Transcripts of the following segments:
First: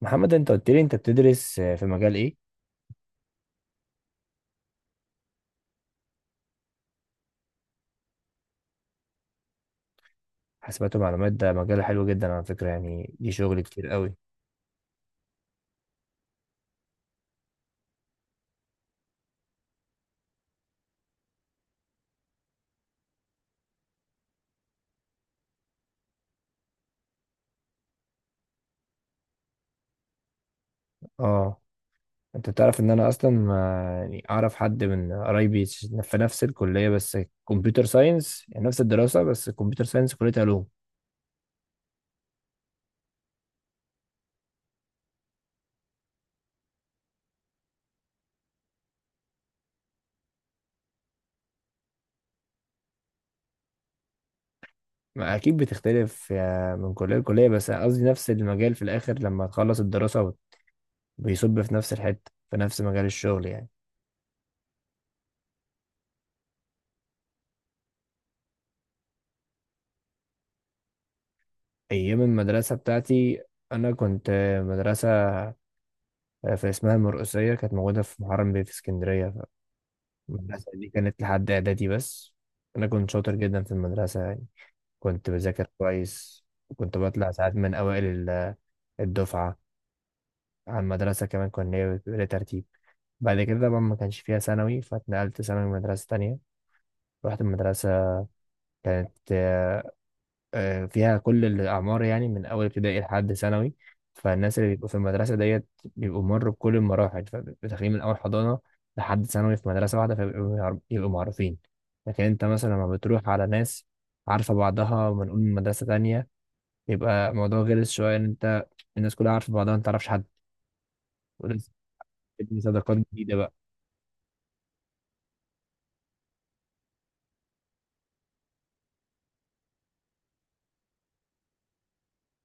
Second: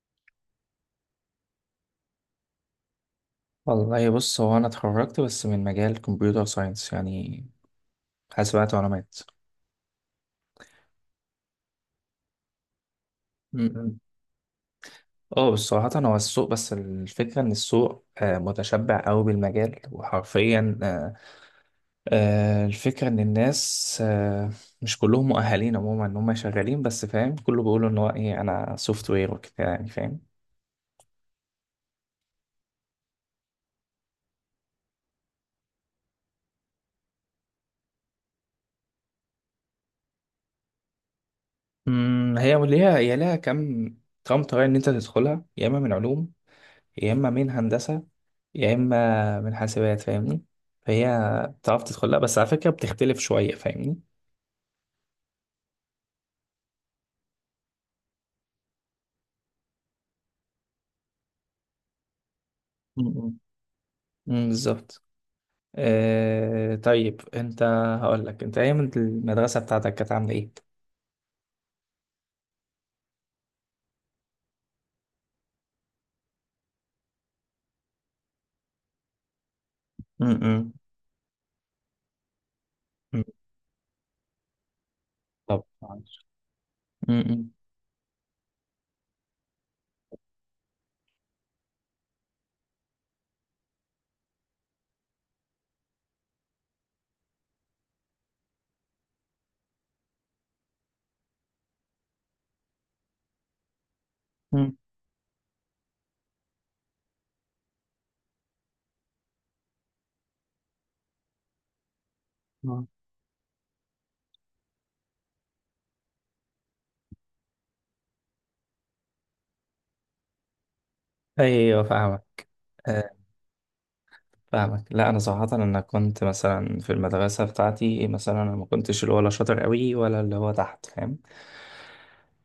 محمد انت قلت لي انت بتدرس في مجال ايه؟ والله، بص، هو انا اتخرجت بس من مجال كمبيوتر ساينس، يعني حاسبات ومعلومات. حاسبات ومعلومات ده مجال حلو جدا على فكرة، يعني دي شغل كتير م. قوي. اه، بس صراحة هو السوق، بس الفكرة ان السوق متشبع قوي بالمجال، وحرفيا الفكرة ان الناس مش كلهم مؤهلين عموما ان هم شغالين، بس فاهم كله بيقولوا ان هو ايه، انا سوفت وير وكده، يعني فاهم. اه، انت تعرف ان انا اصلا يعني اعرف حد من قرايبي في نفس الكلية، بس كمبيوتر ساينس يعني نفس الدراسة، بس كمبيوتر ساينس كلية علوم. م، هي ليها هي ليها كم، كم طريقة ان انت تدخلها، يا اما من علوم، يا اما من هندسة، يا اما من حاسبات، فاهمني؟ فهي بتعرف تدخلها، بس على فكره بتختلف شويه، فاهمني؟ ما اكيد بتختلف من كلية لكلية، بس قصدي نفس المجال في الاخر لما تخلص الدراسة بيصب في نفس الحتة في نفس مجال م-. الشغل يعني. امم، بالظبط. آه طيب، انت هقول لك انت ايام المدرسه بتاعتك كانت عامله ايه؟ ايام المدرسة بتاعتي انا كنت مدرسة في اسمها المرقسية، كانت موجودة في محرم بيه في اسكندرية. م. فالمدرسة م-. دي كانت لحد إعدادي بس. أنا كنت م. شاطر جدا في المدرسة يعني، كنت طب بذاكر معلش. كويس وكنت بطلع امم. ساعات من أوائل الدفعة على المدرسة. كمان كنا بيبقى ترتيب. بعد كده بقى ما كانش فيها ثانوي، فاتنقلت ثانوي مدرسة تانية. رحت المدرسة كانت فيها كل الأعمار، يعني من أول ابتدائي لحد ثانوي. فالناس اللي م. بيبقوا في المدرسة ديت بيبقوا مروا بكل المراحل، فداخلين من أول حضانة لحد ثانوي في مدرسة واحدة، فبيبقوا يبقوا معروفين. لكن أنت مثلا آه. لما بتروح على ناس عارفة بعضها، ونقول من مدرسة تانية، يبقى الموضوع غلس شوية إن أنت الناس كلها عارفة بعضها أنت متعرفش حد ولسه ايوه فاهمك. بتبني صداقات آه، جديدة بقى. فاهمك. لا انا صراحه، انا كنت مثلا في المدرسه بتاعتي مثلا انا ما كنتش اللي هو لا شاطر قوي، ولا اللي هو تحت، فاهم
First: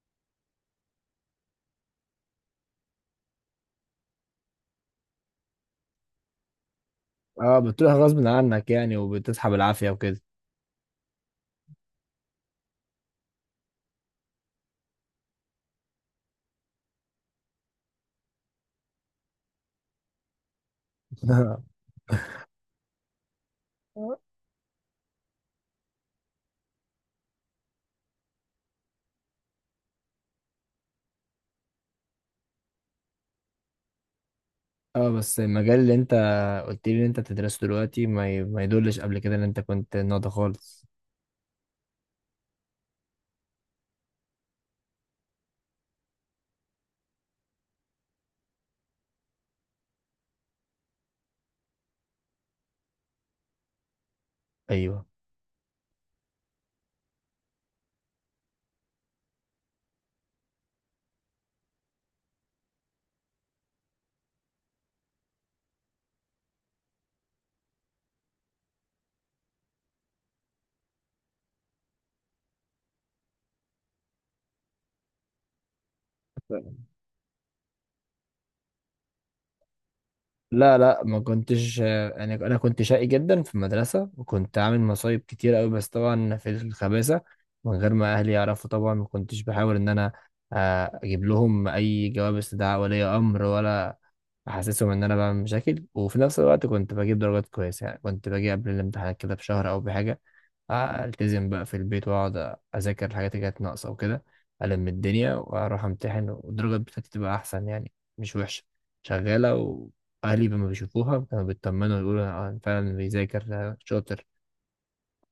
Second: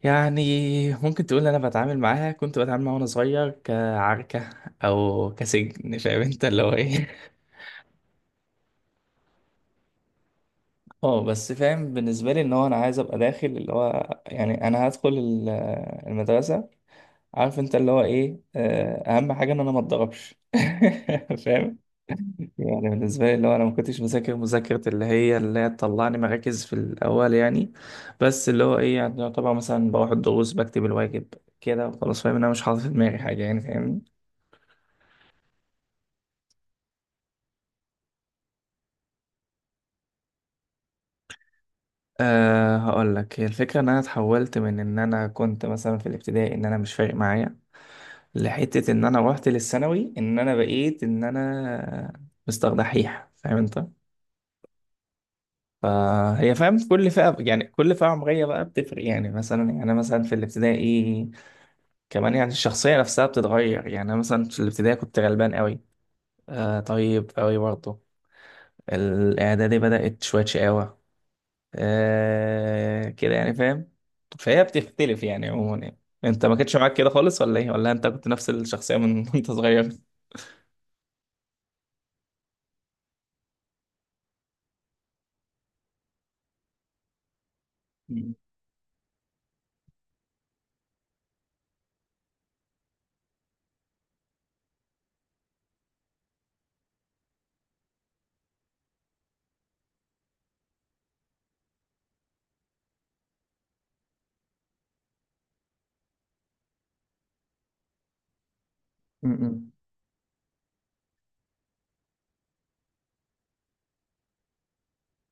يعني. ممكن تقول انا بتعامل معاها، كنت بتعامل معاها وانا صغير كعركة او كسجن، فاهم انت اللي هو ايه؟ اه، بتروح غصب عنك يعني وبتسحب العافية وكده. اه، بس فاهم بالنسبة لي ان هو انا عايز ابقى داخل اللي هو يعني انا هدخل المدرسة، عارف انت اللي هو ايه، اهم حاجة ان انا ما اتضربش. فاهم؟ يعني بالنسبة لي اللي هو انا ما كنتش مذاكر مذاكرة اللي هي، اللي هي تطلعني مراكز في الاول يعني. بس اللي هو ايه، يعني طبعا مثلا بروح الدروس، بكتب الواجب كده وخلاص، فاهم ان انا مش حاطط في دماغي حاجة، يعني فاهمني. اه، بس المجال اللي انت قلت لي ان انت بتدرسه دلوقتي ما يدلش قبل كده ان انت كنت ناضي خالص. أه، هقول لك، هي الفكرة ان انا اتحولت من ان انا كنت مثلا في الابتدائي ان انا مش فارق معايا، لحتة ان انا روحت للثانوي ان انا بقيت ان انا مستر دحيح، فاهم انت؟ ايوه، فهي فاهم كل فئة، يعني كل فئة عمرية بقى بتفرق يعني، مثلا يعني أنا مثلا في الابتدائي كمان، يعني الشخصية نفسها بتتغير، يعني أنا مثلا في الابتدائي كنت غلبان قوي، آه طيب قوي برضه. الإعدادي بدأت شوية شقاوة، آه كده يعني فاهم. فهي بتختلف يعني عموما يعني. انت ما كنتش معاك كده خالص ولا ايه، ولا انت كنت نفس الشخصية من وانت صغير؟ لا ما كنتش، انا كنت شقي جدا في المدرسه وكنت عامل مصايب كتير قوي، بس طبعا في الخباثه من غير ما اهلي مم. يعرفوا. طبعا ما كنتش بحاول ان انا اجيب لهم اي جواب استدعاء ولي امر ولا احسسهم ان انا بعمل مشاكل. وفي نفس الوقت كنت بجيب درجات كويسه يعني، كنت باجي قبل الامتحانات كده بشهر او بحاجه، التزم بقى في البيت واقعد اذاكر الحاجات اللي كانت ناقصه وكده، الم الدنيا واروح امتحن والدرجات بتاعتي تبقى احسن يعني، مش وحشه، م-م. شغاله. واهلي لما بيشوفوها كانوا بيطمنوا، يقولوا فعلا بيذاكر شاطر.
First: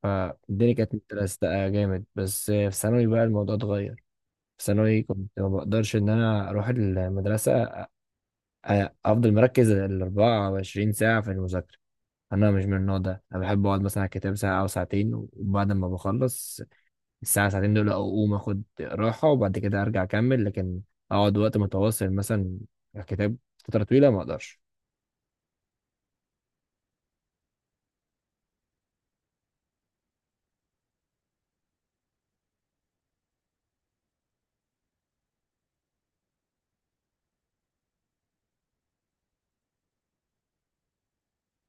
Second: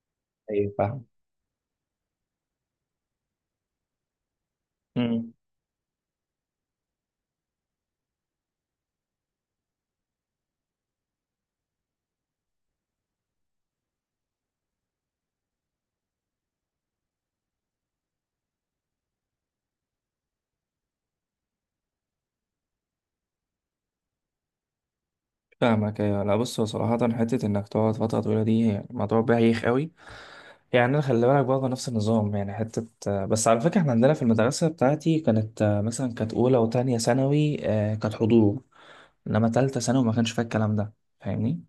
فالدنيا ايوه كانت فاهم. متلزقه جامد، بس في ثانوي بقى الموضوع اتغير. في ثانوي امم، كنت ما بقدرش ان انا اروح المدرسه افضل مركز ال 24 ساعه في المذاكره. انا مش من النوع ده، انا بحب اقعد مثلا على الكتاب ساعه او ساعتين وبعد ما بخلص الساعة ساعتين دول أقوم أخد راحة وبعد كده أرجع أكمل، لكن أقعد وقت متواصل مثلا على كتاب فترة طويلة ما أقدرش. فاهمك. ايوه. لا بص، هو صراحة حتة انك تقعد فترة طويلة دي يعني موضوع بايخ قوي. يعني انا خلي بالك برضه نفس النظام، يعني حتة بس على فكرة احنا عندنا في المدرسة بتاعتي كانت مثلا كانت اولى وتانية ثانوي كانت حضور، انما تالتة ثانوي ما كانش فيها الكلام ده، فاهمني؟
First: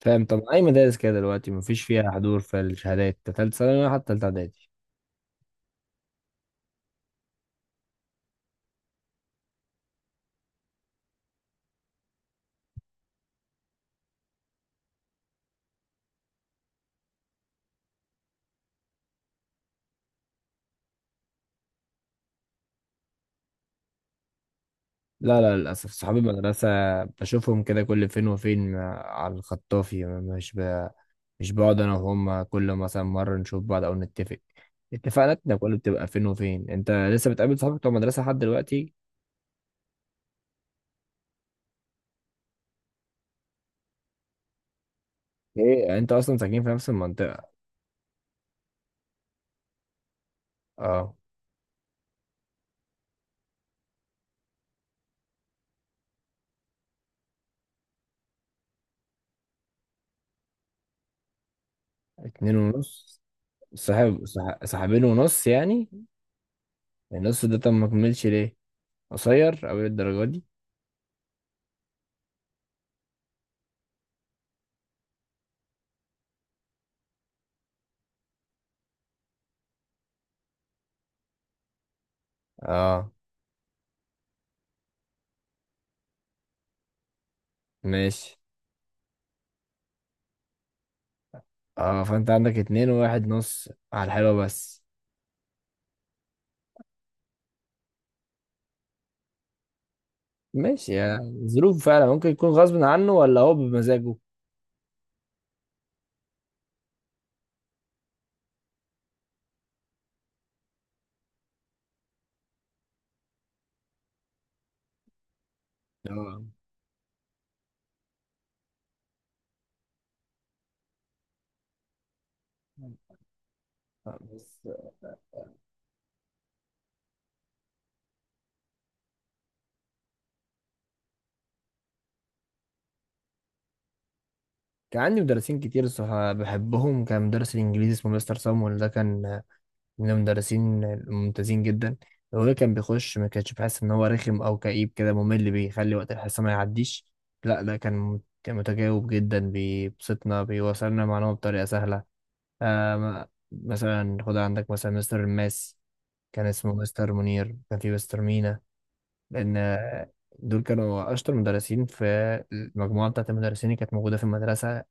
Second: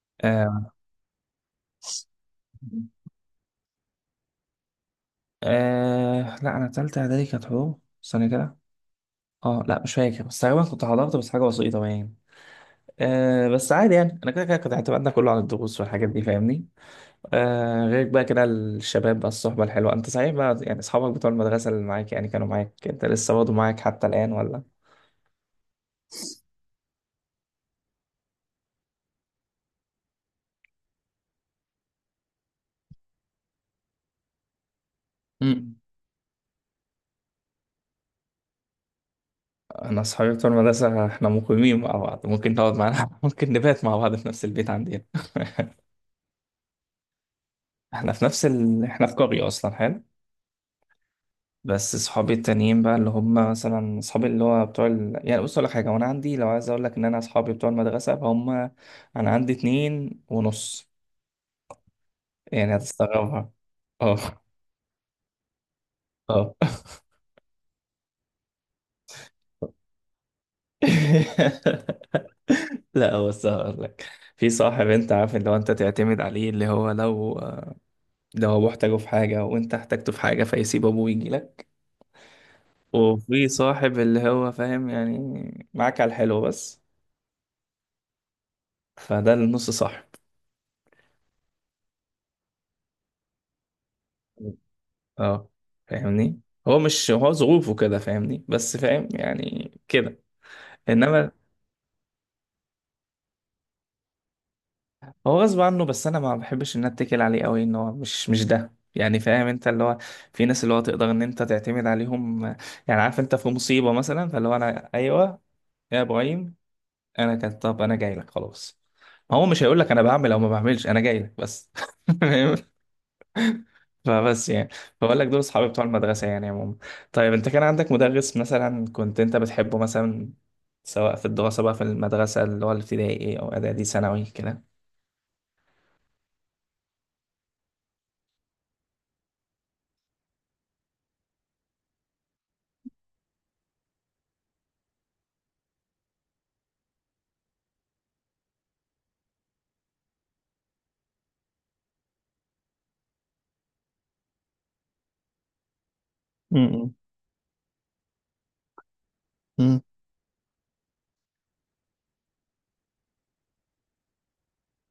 فاهم، طب أي آه، مدارس كده دلوقتي مفيش فيها حضور في الشهادات تالتة ثانوي ولا حتى تالتة إعدادي؟ آه لا، انا تالتة اعدادي كانت حضور، استنى كده. اه لا مش فاكر، بس تقريبا كنت حضرت بس حاجة بسيطة يعني. آه بس عادي يعني، انا كده كده كنت اعتمدنا كله على الدروس والحاجات دي، فاهمني؟ آه غير بقى كده الشباب بقى، الصحبة الحلوة انت صحيح بقى، يعني اصحابك بتوع المدرسة اللي معاك، يعني كانوا معاك، انت لسه برضه معاك حتى الآن ولا؟ لا للأسف صحابي المدرسة بشوفهم كده كل فين وفين على الخطافي، مش بقعد أنا وهم كل مثلا مرة نشوف بعض أو نتفق. اتفاقاتنا مم. كلها بتبقى فين وفين. أنت لسه بتقابل صحابك بتوع المدرسة لحد دلوقتي؟ انا اصحابي بتوع المدرسة احنا مقيمين مع بعض، ممكن نقعد معانا ممكن نبات مع بعض في نفس البيت عندنا. إيه أنت أصلا ساكنين في نفس المنطقة؟ احنا في نفس احنا في قرية اصلا، حلو. أه. بس صحابي التانيين بقى اللي هم مثلا صحابي اللي هو بتوع يعني بص اقول لك حاجه، وانا عندي، لو عايز اقول لك ان انا اصحابي بتوع المدرسه، فهم انا عندي اتنين ونص، اتنين يعني ونص. هتستغربها. صاحب اه. صاحبين ونص يعني؟ اه. النص ده طب ما كملش ليه؟ قصير أوي الدرجة دي. لا بس هقول لك، في صاحب انت عارف اللي هو انت تعتمد عليه، اللي هو لو ابوه احتاجه في حاجه وانت احتجته في حاجه، فيسيب ابوه ويجي لك. اه، وفي صاحب اللي هو فاهم يعني معاك على الحلو بس، ماشي. فده النص صاحب. اه، فانت عندك اتنين وواحد نص على الحلوة بس. اه، فاهمني. هو مش، هو ظروفه كده فاهمني، بس فاهم يعني كده. ماشي يا انما ظروف، فعلا ممكن يكون غصب عنه ولا هو بمزاجه. هو غصب عنه، بس انا ما بحبش ان أنا اتكل عليه قوي، ان هو مش ده يعني، فاهم انت اللي هو في ناس اللي هو تقدر ان انت تعتمد عليهم، يعني عارف انت في مصيبة مثلا، فاللي هو انا ايوه، يا اه ابراهيم، انا كان، طب انا جاي لك خلاص. ما هو مش هيقول لك انا بعمل او ما بعملش، انا جاي لك بس. فبس بس يعني بقول لك دول اصحابي بتوع المدرسه يعني عموما. طيب انت كان عندك مدرس مثلا كنت انت بتحبه مثلا، سواء في الدراسه بقى في المدرسه، اللي هو الابتدائي او اعدادي ثانوي كده؟ كان عندي مدرسين كتير الصراحة بحبهم. كان مدرس الإنجليزي اسمه مستر صامويل، ده كان من المدرسين الممتازين جدا. لو ده كان بيخش ما كانش بحس ان هو رخم او كئيب كده ممل، بيخلي وقت الحصه ما يعديش. لا ده كان متجاوب جدا، بيبسطنا، بيوصلنا المعلومه بطريقه سهله. آه م- مثلا خد عندك مثلا مستر الماس، كان اسمه امم. مستر منير، كان في مستر مينا. لان امم. دول كانوا اشطر مدرسين في المجموعه بتاعت المدرسين اللي كانت موجوده في المدرسه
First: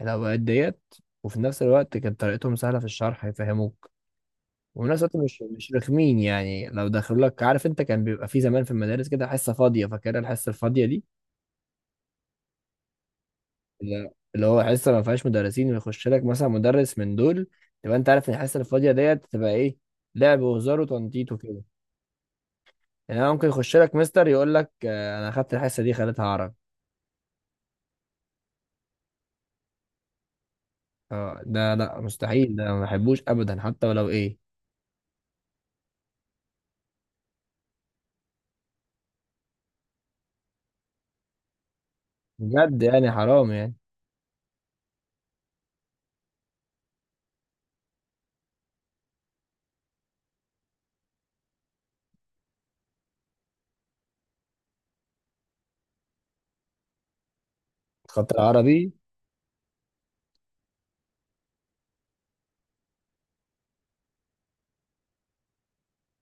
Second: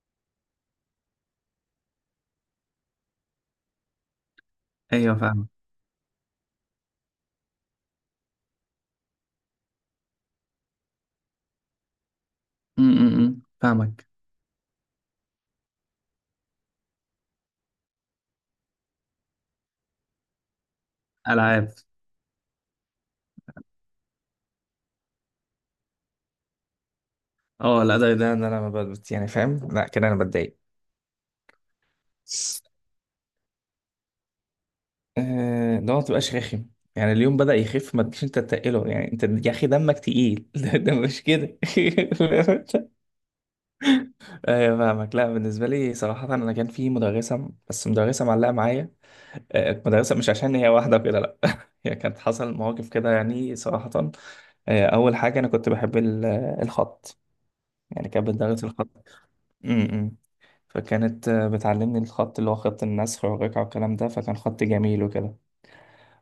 الاوقات ديت. وفي نفس الوقت كانت طريقتهم سهله في الشرح، يفهموك. والناس ايوه دلوقتي مش فاهمك. مش رخمين يعني لو دخلوا لك. عارف انت كان بيبقى في زمان في المدارس كده حصه فاضيه، فاكرها الحصه الفاضيه دي، امم، فاهمك. اللي هو حصه ما فيهاش مدرسين، ويخش لك مثلا مدرس من دول، تبقى انت عارف ان الحصه الفاضيه ديت تبقى ايه، لعب وهزار وتنطيط وكده. العاب. يعني انا ممكن يخش لك مستر يقول لك انا اخدت الحصه دي خليتها عرب. اه لا ده ده إن انا ما بت- يعني فاهم، لا كده انا بتضايق. اه، ده لا مستحيل، ده ما بحبوش ابدا حتى ولو ايه. اللي هو ما تبقاش رخم، يعني اليوم بدأ يخف، ما تجيش انت تتقله، يعني انت يا اخي دمك تقيل. ده مش كده. بجد يعني حرام يعني. ايوه فاهمك. لا بالنسبه لي صراحه انا كان في مدرسه، بس مدرسه معلقه معايا، مدرسه مش عشان هي واحده كده لا، هي كانت حصل مواقف كده يعني صراحه. اول حاجه انا كنت بحب الخط، يعني كانت خط بتدرس الخط. العربي امم. فكانت بتعلمني الخط اللي هو خط النسخ والرقعه والكلام ده، فكان خط جميل وكده.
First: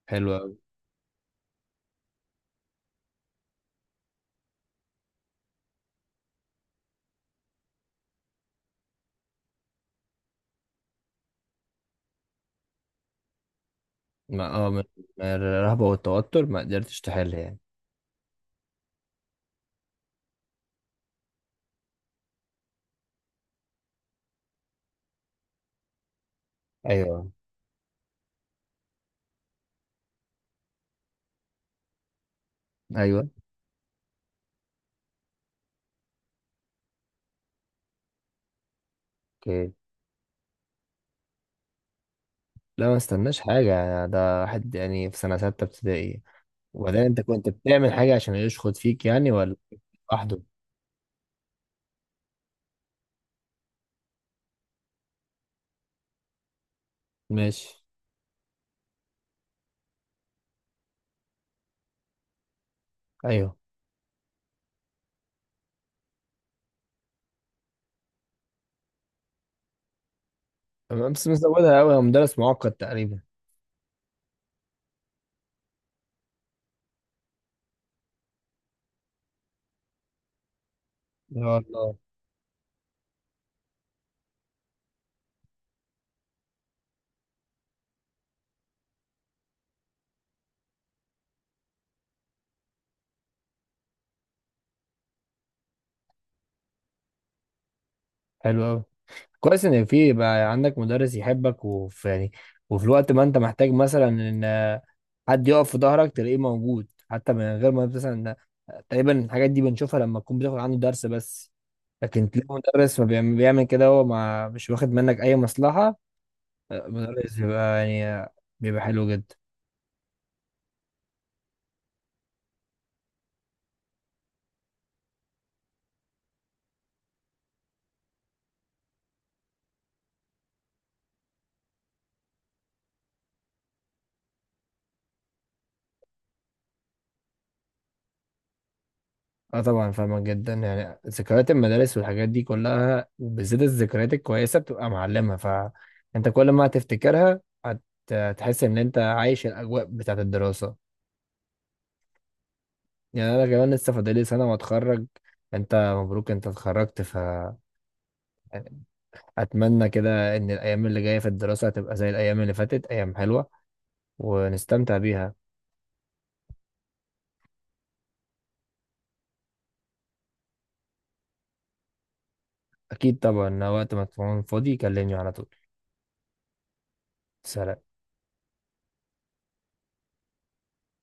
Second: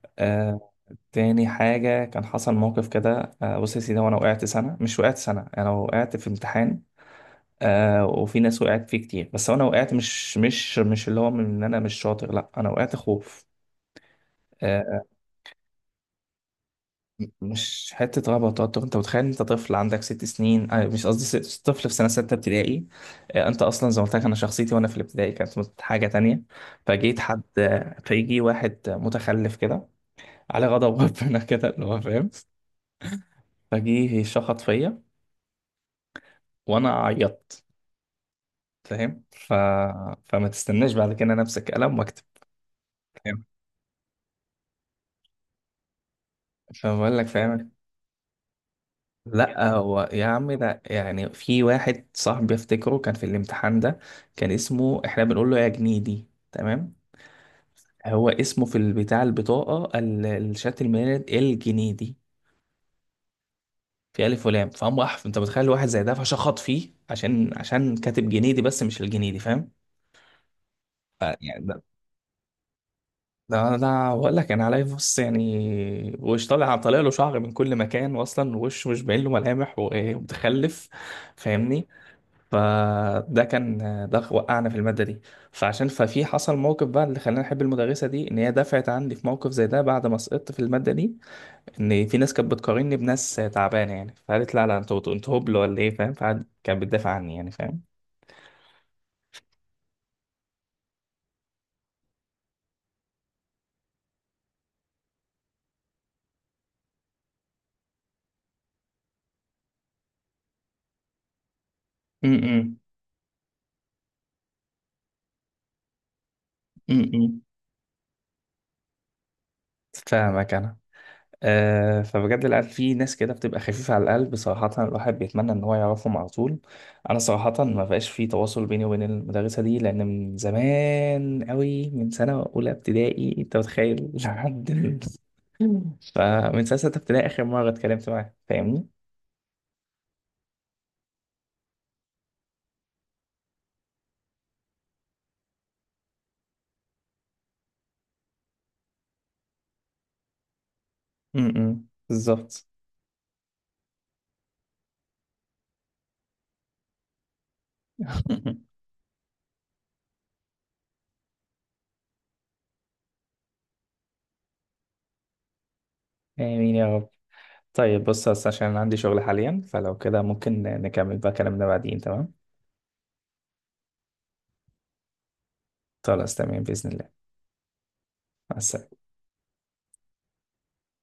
حلو قوي. آه، تاني حاجة كان حصل موقف كده، بص يا سيدي، وانا وقعت سنة مش وقعت سنة، انا وقعت في امتحان. آه وفي ناس وقعت فيه كتير، بس انا وقعت، مش اللي هو من ان انا مش شاطر، لا انا وقعت خوف. ما اه، من آه من الرهبه والتوتر ما قدرتش تحل يعني؟ مش حته رهبه وتوتر، انت متخيل انت طفل عندك 6 سنين، آه مش قصدي ست، طفل في سنه 6 ابتدائي. آه انت اصلا زي ما قلت لك انا شخصيتي وانا في الابتدائي كانت حاجه تانية. فجيت ايوه، حد، فيجي واحد متخلف كده على غضب ربنا كده، اللي هو فاهم. ايوه، فجيه شخط فيا، وانا عيطت، فاهم اوكي. فما تستناش بعد كده انا امسك قلم واكتب، لا ما استناش فاهم؟ حاجة، ده واحد يعني في سنة ستة ابتدائي. وبعدين فبقول انت لك كنت فاهم، بتعمل حاجة عشان يشخط فيك يعني ولا؟ لا هو يا لوحده؟ عم ده يعني في واحد صاحبي افتكره كان في الامتحان ده، كان اسمه، احنا بنقول له يا جنيدي، تمام؟ ماشي. هو اسمه في البتاع، البطاقة الشهادة الميلاد، الجنيدي، ايوه في ألف ولام، فهم أحف، أنت متخيل واحد زي ده فشخط فيه عشان، عشان كاتب جنيدي بس مش الجنيدي، فاهم؟ تمام، بس ف- يعني مزودها ده قوي، هو مدرس معقد تقريبا. ده بقول لك أنا عليه، بص يعني، وش طالع، طالع له شعر من كل مكان، وأصلا وشه مش باين له ملامح، ومتخلف، يا فاهمني؟ الله. فده كان، ده وقعنا في المادة دي. فعشان ففي حصل موقف بقى اللي خلاني أحب المدرسة دي، إن هي دفعت عني في موقف زي ده بعد ما سقطت في المادة دي، إن في ناس كانت بتقارني بناس تعبانة يعني، فقالت لا لا، أنتوا أنتوا هبل ولا إيه، فاهم؟ فقعد كانت بتدافع عني يعني، فاهم. حلو قوي. كويس ان في بقى عندك مدرس يحبك، وفي يعني وفي الوقت ما انت محتاج مثلا ان حد يقف في ظهرك تلاقيه موجود حتى من غير ما مثلا، تقريبا الحاجات دي بنشوفها لما تكون بتاخد عنده درس بس. م- لكن تلاقي م- مدرس ما بيعمل كده هو ما مش واخد منك اي مصلحة، مدرس م. بيبقى يعني بيبقى حلو جدا. فاهمك أنا. فبجد العيال في ناس كده بتبقى خفيفة على القلب صراحة، الواحد بيتمنى إن هو يعرفهم على طول. أنا صراحة ما بقاش في تواصل بيني وبين المدرسة دي، لأن من زمان أوي، من سنة أولى ابتدائي، أنت متخيل؟ لحد فمن سنة 6 ابتدائي آخر مرة اتكلمت معاه، فاهمني؟ اه طبعا فاهمك جدا يعني، ذكريات المدارس والحاجات دي كلها وبالذات الذكريات الكويسه بتبقى معلمه، فانت كل ما هتفتكرها هتحس ان انت عايش الاجواء بتاعت الدراسه. م-م. بالظبط. يعني انا كمان لسه فاضلي سنه واتخرج. انت مبروك، انت اتخرجت، ف اتمنى كده ان الايام اللي جايه في الدراسه هتبقى زي الايام اللي فاتت، ايام حلوه ونستمتع بيها. آمين يا رب. طيب بص، بس عشان أنا عندي شغل حاليا، فلو كده ممكن نكمل بقى كلامنا بعدين، تمام؟ اكيد طبعا، وقت ما تكون فاضي كلمني على طول. خلاص تمام، بإذن الله. سلام. مع السلامة.